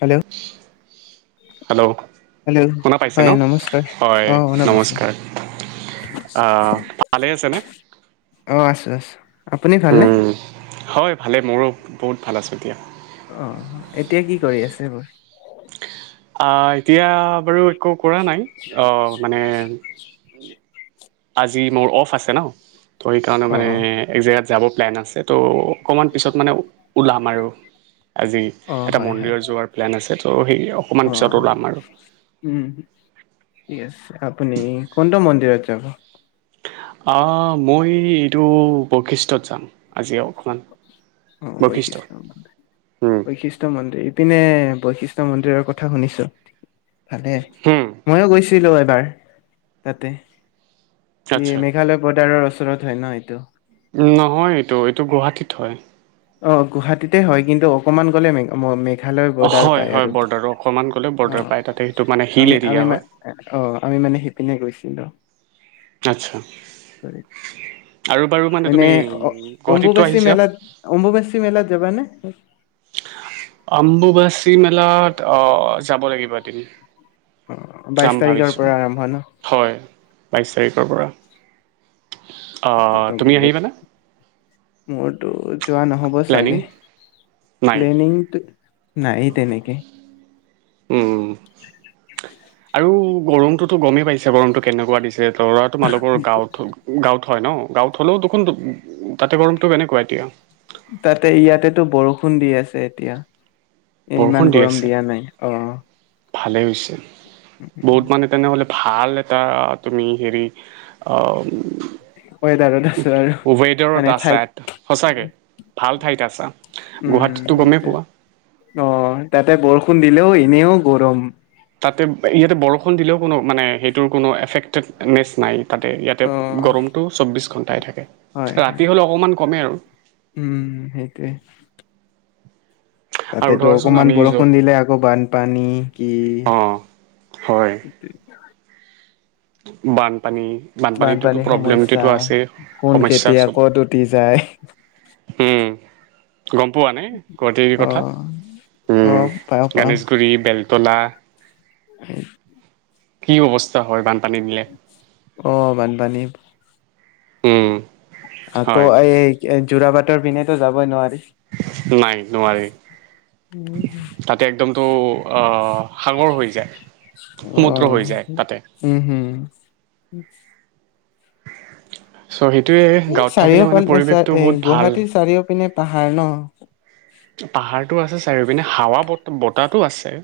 Hello hello hello শুনা পাইছে হয় ন নমস্কাৰ হয় অ শুনা পাইছো নমস্কাৰ আহ ভালেই আছেনে? অ [unintelligible] আপুনি ভালনে? উম হয় ভালে মোৰো বহুত ভাল আছো এতিয়া। অ' এতিয়া কি কৰি আছে বাৰু? অ, এতিয়া বাৰু একো। কৰা নাই অ' মানে। আজি মোৰ অফ আছে ন ত সেইকাৰণে অ মানে অ একে যাব প্লেন আছে ত' অকণমান পিছত মানে ওলাম আৰু আজি অ এটা হয় হয় মন্দিৰত যোৱাৰ প্লেন আছে ত' সেই অকণমান অ পিছত ওলাম আৰু। উম ঠিক আছে আপুনি কোনটো মন্দিৰত যাব। অ মই এইটো বশিষ্ঠত যাম আজিও অ বৈশিষ্টয় মন্দ বৈশিষ্টয় মন্দিৰ ইপিনে বৈশিষ্ট মন্দিৰৰ কথা শুনিছো। ভালে হুম ময়ো গৈছো। এবাৰ তাতে আচ্ছা এ মেঘালয় বদাৰৰ চ ওচৰত হয় ন এইটো উ নহয় এইটো এইটো গুৱাহাটীত হয় অ গুৱাহাটীতে হয় কিন্তু অকমান গ'লে মেঘালয় অ বৰ্ডাৰ হয় পাই হয় আৰু বৰ্ডাৰ অকণমান গ'লে অ বৰ্ডাৰ পায় তাতে সেইটো মানে হিল আমি এৰিয়া আমি হয় অ আমি মানে সিপিনে গৈছিলো অ আচ্ছা আৰু বাৰু মানে এনে তুমি গুৱাহাটীততটো আহিছা। ম বেছি মেলাত যাবা নে অম্বুবাচী মেলাত আহ যাব লাগিব তুমি অ বাইশ তাৰিখৰ পৰা আৰম্ভ ন। হয় বাইছ তাৰিখৰ পৰা ততেতো তুমি বহুত আহিবানে মট যোৱা নহ'ব প্লেনিং চাগে নাই প্লেনিং নাই তেনেকে উম আৰু গৰমটোতো গমেই পাইছে গৰমটো কেনেুৱ দিছে দৰা তোমালোকৰ গাঁৱত গাঁৱত হয় ন গাঁৱত হ'লেও দেখোন তাতে গৰমতটো কেনেকুৱা এতিয়া তাতে ইয়াতেতো বৰষুণ দি আছে এতিয়া এ বৰষুণ ইমান দি গৰম আছে দিয়া নাই অ ভালেই হৈছে বহুত মানে তেনেহ'লে ভাল এটা তুমি হেৰি। উ, [unintelligible] ৱেডাৰত মানে আছা ঠাইত সঁচাকে ভাল ঠাইত আছা গুৱাহাটীততো গমেই পোৱা তাতে বৰষুণ উম, অ ' বৰষুণ দিলেও এনেও গৰম। তাতে ইয়াতে বৰষুণ দিলেও কোনো মানে সেইটোৰ কোনো এফেক্টেডনেছ নাই। তাতে ইয়াতে অ' গৰমটো চৌব্বিছ ঘণ্টা। চাই থাক। হয়- হয় উম সেইটোৱে। আৰু তাতেতো ধৰাচোন অকমান আমি য'ত বৰষুণ দিলে আকৌ বানপানী কি অঁ হয় বানপানী। বানপানীটোতো বানপানীৰ সমস্যা প্ৰব্লেমটোতো আছেই কোন সমস্যা কেতিয়া চব কত উটি যায় উম গম পোৱা নাই গুৱাহাটীৰ অ কথা অ পাওঁ গণেশগুৰি বেল তলা। উ কি অৱস্থা হয় বান। পানিলে অ' বানপানী। উম, আকৌ হয় এই। জোৰাবাটৰ পিনেতো যাবই নোৱাৰি। নাই নোৱাৰি তাতে একদম। তটো সাগৰ হৈ যায়। সমুদ্ৰ আহ হৈ যায় তাতে উম হম শ্বহীদ। এ চাৰিও পাল চ এ ভাল গুৱাহাটীৰ চাৰিও পিনে। পাহাৰ ন। পাহাৰটো আছে চাৰিওপিনে হাৱা ব বতাহটো আছে।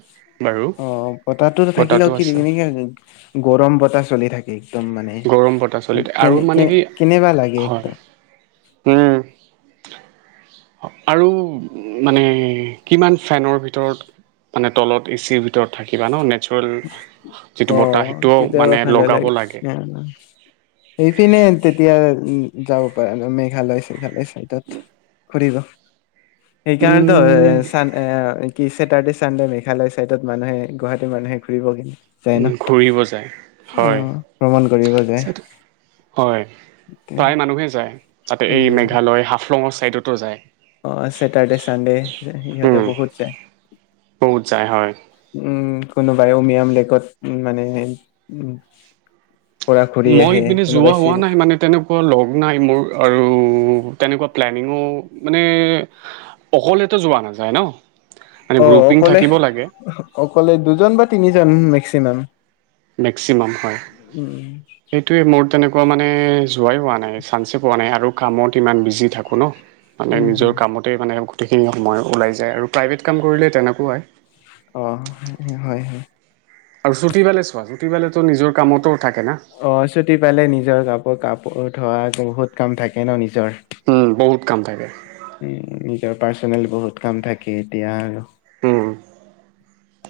বাৰু অ' বতাহটো থাকিলেও কি এনেকে গৰম বতাহ চলি থাকে। একদম মানে গৰম বতাহ চলি থাকে আৰু কে- মানে কে কি কেনেবা লাগে একদম হে আৰু মানে কিমান ফেনৰ ভিতৰত মানে তলত এচিৰ ভিতৰত থাকিবা ন ন। অ 'কেতিয়াবা মানে ভালে লগাব লাগে এইপিনে তেতিয়া উ যাব পাৰে ন মেঘালয় -চেঘালয় স তাত ফুৰিব। উম সেইকাৰণতোন কি ছেটাৰডে চানডে মেঘালয় ছাইডত মানুহে গুৱাহাটী মানুহে ফুৰিব কিন্তু ঘূৰিব যায় হয় ভ্ৰমণ কৰিব যায় হয় তে, প্ৰায় মানুহে যায় তাতে এই উম মেঘালয়াফ ফলঙৰ ছাইডতো যায় অ চছেটাৰ্ডে চানডে ইহঁতে উম বহুত যে বহুত যায় হয় উম কোনোবাই উমিয়াম লেকত মানে উ পৰা ঘূৰি মই আহে পিনে যোৱা কোনোবাই হোৱা চিল নাই মানে তেনেকুৱা লগ নাই মোৰ আৰু তেনেকুৱা প্লেনিঙো মানে অকলেতো যোৱা নাযায় ন মানে অ গ্ৰুপিং অকলে থাকিব লাগে অকলে দুজন বা তিনিজন মেক্সিমাম মেক্সিমাম হয় উম সেইটোৱে মোৰ তেনেকুৱা মানে যোৱাই হোৱা নাই চান্সে পোৱা নাই আৰু কামত ইমান বিজি থাকো ন মানে উম হম নিজৰ কামতে মানে গোটেইখিনি সময় ওলাই যায় আৰু প্ৰাইভেট কাম কৰিলে তেনেকুৱা হয় অ হয় হয় আৰু চুটিবালে চোৱা চুটিবালে নিজৰ কামতো থাকে না অ ছুটি পালে নিজৰ কাপ আকৌ কাপোৰ ধোৱা বহুত কাম থাকে ন নিজৰ উম বহুত কাম থাকে উ নিজৰ পাৰ্চনেল বহুত কাম থাকে এতিয়া আৰু উম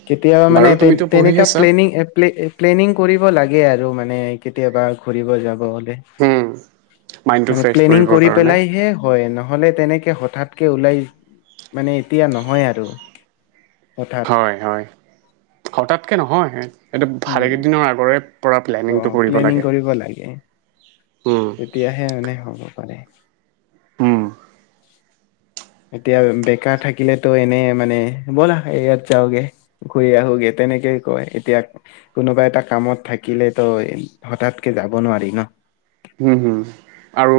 কেতিয়াবা মানে বাৰু তুমিতো পঢ়ি তেনেকা আছা প্লেনি প্লেনিং কৰিব লাগে লাগে আৰু মানে কেতিয়াবা ঘূৰিব যাব উম মাইণ্ডটো মানে ফ্ৰেছ প্লেনিং কৰিবৰ কৰি কাৰণে পেলাইহে হয় ন হ'লেত তেনেকে হঠাৎকে ওলাই মানে এতিয়া নহয় আৰু হঠাৎ হয় হয় হঠাৎকে নহয় এইটো উম ভালেকেইদিনৰ আগৰে পৰা অ প্লেনিংটো কৰিব প্লেনিং লাগে কৰিব লাগে উম তেতিয়াহে মানে হ'ব পাৰে হম এতিয়া বেকাৰ থাকিলেতো এনে মানে ব'লা এ ইয়াত যাওগে ঘুৰি আহোোগে তেনেকেই কয় এতিয়া কোনোবা এটা কামত থাকে থাকিলে তো হঠাৎকে যাব নোৱাৰি ন উম হম আৰু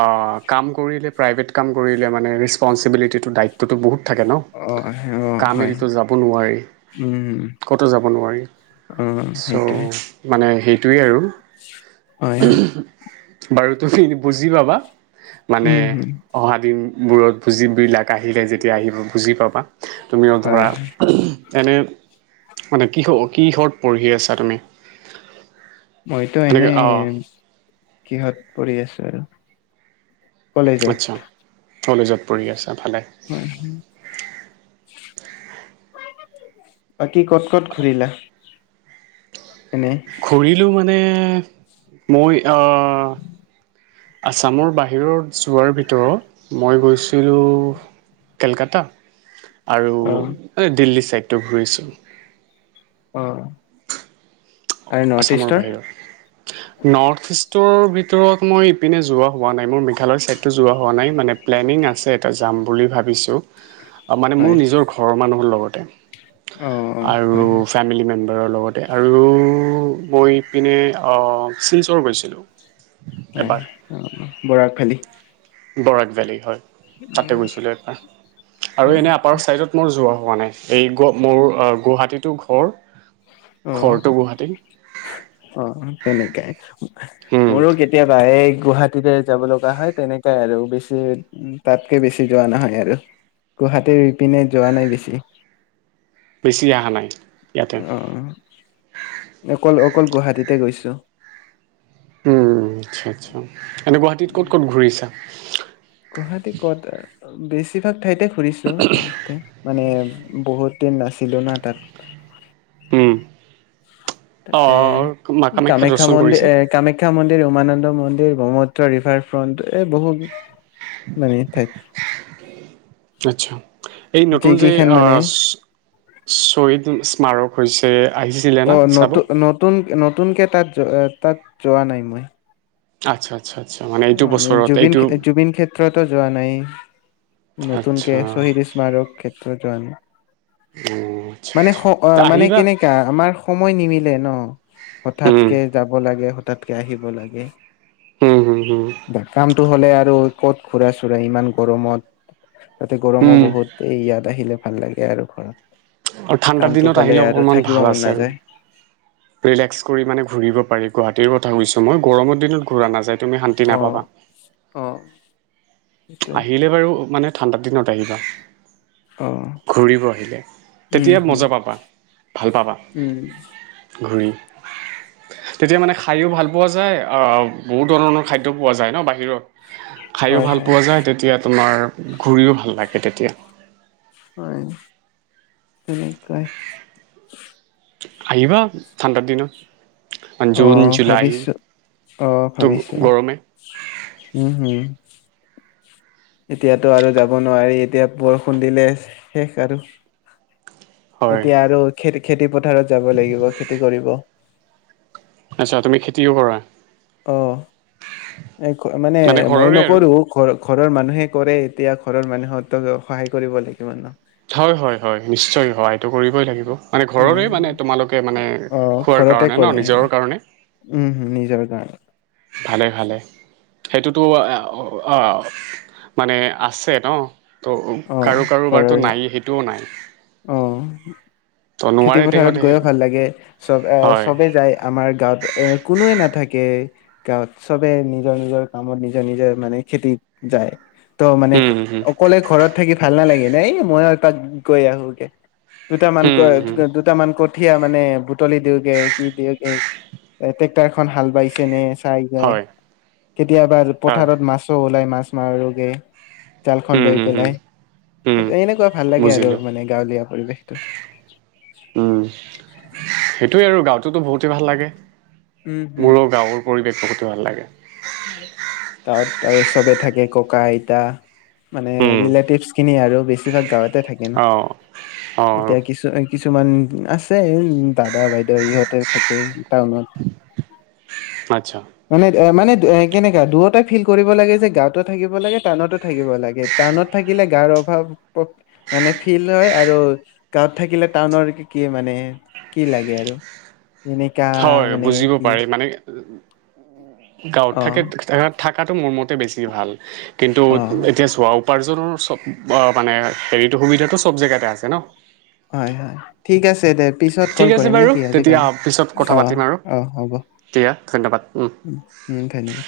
অ কাম কৰিলে প্ৰাইভেট কাম কৰিলে মানে ৰেচপনচিবিলিটিটোৰ দায়িত্বটো বহুত থাকে ন অ অ কাম হয় এৰিতো যাব নোৱাৰি উম ক'তো যাব নোৱাৰি অ সেইটোৱে চ' মানে সেইটোৱেই আৰু উম [unintelligible] বাৰু তুমি বুজি লবা [unintelligible] মানে উম হম অহা দিন বোৰত ভুজিবিলাক আহিলে যেতিয়া আহিব বুজি পাবা [unintelligible] তুমিও হয় ধৰা এনে মানে কিহ কিহৰত পঢ়ি আছা তুমি মইতো এনেকে অঁ এনেই কিহত পৰি আছো আৰু আচ্ছা। কলেজত কলেজত পঢ়ি আছে তফালে হয় বাকী ক'ত ক'ত ঘূৰিলা এনে ঘূৰিলো মানে মই আছামৰ বাহিৰত যোৱাৰ ভিতৰত মই গৈছিলোঁ কেলকাতা আৰু অ দিল্লী চাইড ঘূৰিছোঁ [unintelligible] অ আৰু নৰ্থ আচামাৰ ইষ্টৰ বাহিৰত নৰ্থ ইষ্ট [unintelligible] ষ্টৰ ভিতৰত মই ইপিনে যোৱা হোৱা নাই মোৰ মেঘালয়ৰ চাইডতটোো যোৱা [unintelligible] হোৱা নাই মানে প্লেনিং আছে তাতে যাম বুলি ভাবিছোঁ মানে মোৰ হয় নিজৰ ঘৰৰ মানুহৰ লগত ত অ অ আৰু হয় হয় ফেমিলি মে্ব াৰৰ লগতে আৰু [unintelligible] মইপিনে শিলচৰ গৈছিলোঁ হয় এবাৰ অ বৰাক ভেলি [unintelligible] বৰাক ভেলী হয় তাতে গৈছিলো এবাৰ আৰু উম, এনে আপাৰ চাইডত মোৰ যোৱা হল [unintelligible] হোৱা নাই এই মোৰ গুৱাহাটীটো ঘৰ অ ঘৰটো গুৱাহাটীত অ তেনেকাই উম মোৰো কেতিয়াবাে গুৱাহাটীতে যাব লগা হয় তেনেকাই আৰু বেছি তাতকে বেছি যোৱা নহয় আৰু গুৱাহাটীপিনে যোৱা নাই বেছি। বেছি এা হ নাই। ইয়াতে অ কল অকল গুৱাহাটীতে গৈছোঁ। উম আচ্ছা আচ্ছা এনে গুৱাহাটীত ক'ত ক'ত ঘূৰিছা। গুৱাহাটী কত বেছিভাগ ঠাইতে ফুৰিছো তেতে মানে বহুত দিন নাছিলো না তাত উম! তাতে অ' মা কামাখ্যা দৰ্শন মন্দিৰ কৰিছে এ কামাখ্যা মন্দিৰ উমানন্দ মন্দিৰ। ব্ৰহ্মত্ৰ ৰিভাৰ ফ্ৰণ্ট এই বহুত মানে ঠাইত আচ্ছা এই নতুন যে যিকেইখন মানে আহ শহীদ স্মাৰক হৈছে। আহিছিলে অ না চাব নতুন নতুন নতুনকে তাত তাত যোৱা নাই মই আচ্ছা আচ্চা! জুব জুবিন ক্ষেত্ৰতো যোৱা নাই আচ্ছা নতুনকে শ্বহীদ স্মাৰক ক্ষেত্ৰত যোৱা নাই অ' আচ্ছা মানে আচ্ছা মানে আহিবা কেনেককা আমাৰ সময়। মই নিমিলে ন উম হঠাৎকে যাব লাগে। তাতকে আহিব লাগে। হুম হুম হুম কামতটো হ'লে আৰু ক'ত ঘুৰা চুৰা ইমান গৰমত! তাতে গৰমো উম বহুত ইয়াত আহিলে। ভাল লাগে আৰু ঘৰত আৰু ঠাণ্ডাৰ কামটো দিনত হলে আহিলে আৰু অকমান থাকিব ভাল মন আছে আৰু নাযায় ৰিলেক্স কৰি মানে ঘূৰিব পাৰি গুৱাহাটীৰ কছো মই গৰমৰিনতূৰা নাযায়। তুমি শান্তি অ নাপাবা। অ সেইটোৱে আহিলে বাৰু মানে ঠাণ্ডা দিনত আহিবা। অ ঘূৰিব আহিলে উম তেতিয়া হম মজা পাবা ভাল পাবা উম ঘূৰি তেতিয়া মানে খায়ো ভাল পোৱা যায় বহুত ধৰণৰ ধৰণৰ খাদ্য পোৱা যায় ন বাহিৰত খাইো হয় ভাল হয় পোৱা যায় তেতিয়া তোমাৰ ঘূৰিও ভাল লাগে তেতিয়া হয় তেনেকুৱাই আহহিবা ঠাণ্ডা দিনত জুন আহ ভাবিছো জুলাইতো আহ ভাবিছো গৰমে উম হম এতিয়াতো আৰু যাব নোৱাৰি এতিয়া বৰষুণ দিলে শেষ আৰু হয় এতিয়া আৰু খে খেতি পথাৰত যাব লাগিব খেতি কৰিব আচ্ছা তুমি খেতিও কৰা অ এ মানে মই ঘৰৰে আৰু নকৰো ঘ ঘৰৰ মানুহে কৰে এতিয়া ঘৰৰ মানুহতক সহায় কৰিব লাগিব মান হয় হয় হয় নিশ্চয় হয় ই লাগিব মানে ঘৰৰে মানে উম তোমালোকে মানে অ খোৱাৰ ঘৰতে কাৰণে ন কৰে নিজৰ কাৰণে উম হম নিজৰ কাৰণে ভালে ভালে সেইটোতো মানে আছে ন ত' কাৰো কাৰোবাৰতো নাই সেইটোও নাই আহ ত' খেতি নোৱাৰে পথাৰত তেহঁতে গৈও ভাল লাগে চব আহ হয় চবে যায় আমাৰ গাঁৱত এ কোনোৱে নাথাকে গাঁৱত সবে নিজৰ নিজৰ কামত নিজৰ নিজে মানে খেতিত যায় ত মানে উম হম অকলে ঘৰত থাকি ভাল নালাগে নাই মই এপাক কৈ আহো অকে দুট মান ক উম হম দুট মান ক কঠিয় মানে বুটলি দিওঁগে কি দিওঁগে ট্ৰেক্টাৰ খন হাল বাইছে নে চাই যায় হয় কেতিয়াবা হয় পথাৰত মাছো ওলাই মাছ আস্মাৰ ৰোগে জাল খ উম লৈ হম হম পেলাই উম এনেকুৱা ভাল লাগে আৰু বুজিলো মানে পৰিৱেশটো উম সেইটো সেইয়ে আৰু গাঁৱতোতো বহুতেই ভাল লাগে উম হম মোৰৰ গাঁৱৰ পৰিৱেশ বহুতো ভাল লাগে গাঁৱত আৰু চবে থাকে ককা আইতা মানে উম ৰিলেটিভচ খিনি আৰু বেছিভাগ গাঁৱতে থাকে ন অ অ এতিয়া কিছু কিছুমান আছে দাদা বাইদেউ ইহঁতে থাকে টাউনত। আচ্ছা। মানে মানে কেনেকা দুয়োটাই ফিল কৰিব লাগে যে গাঁৱতো থাকিব লাগ টাউনতো থাকিব লাগে টাউনত থাকিলে গাঁৱৰ অভাৱ মানে ফিল হয় আৰু গাঁৱত থাকিলে টাউনৰ কি মানে কি লাগে। আৰু এনেকা হয় মানে বুজিব কি পাৰি মানে গাঁৱত অ থাকে, থাকাটো মোৰ মত বেছি ভাল। কিন্তু, অ এতিয়া চোৱা উপাৰ্জনৰ চব মানে, হেৰিতটো সুবিধাটো চব জেগাতে আছে ন'। হয়, হয়, ঠিক আছে দে। পিছত ক'ল ঠিক আছে কৰিম বাৰু নেকি, আজি তেতিয়া কাৰণে পিছত কথা অ', পাতিম আৰু অ', উম, হ'ব দিয়া ধন্যবাদ উম ধন্যবাদ।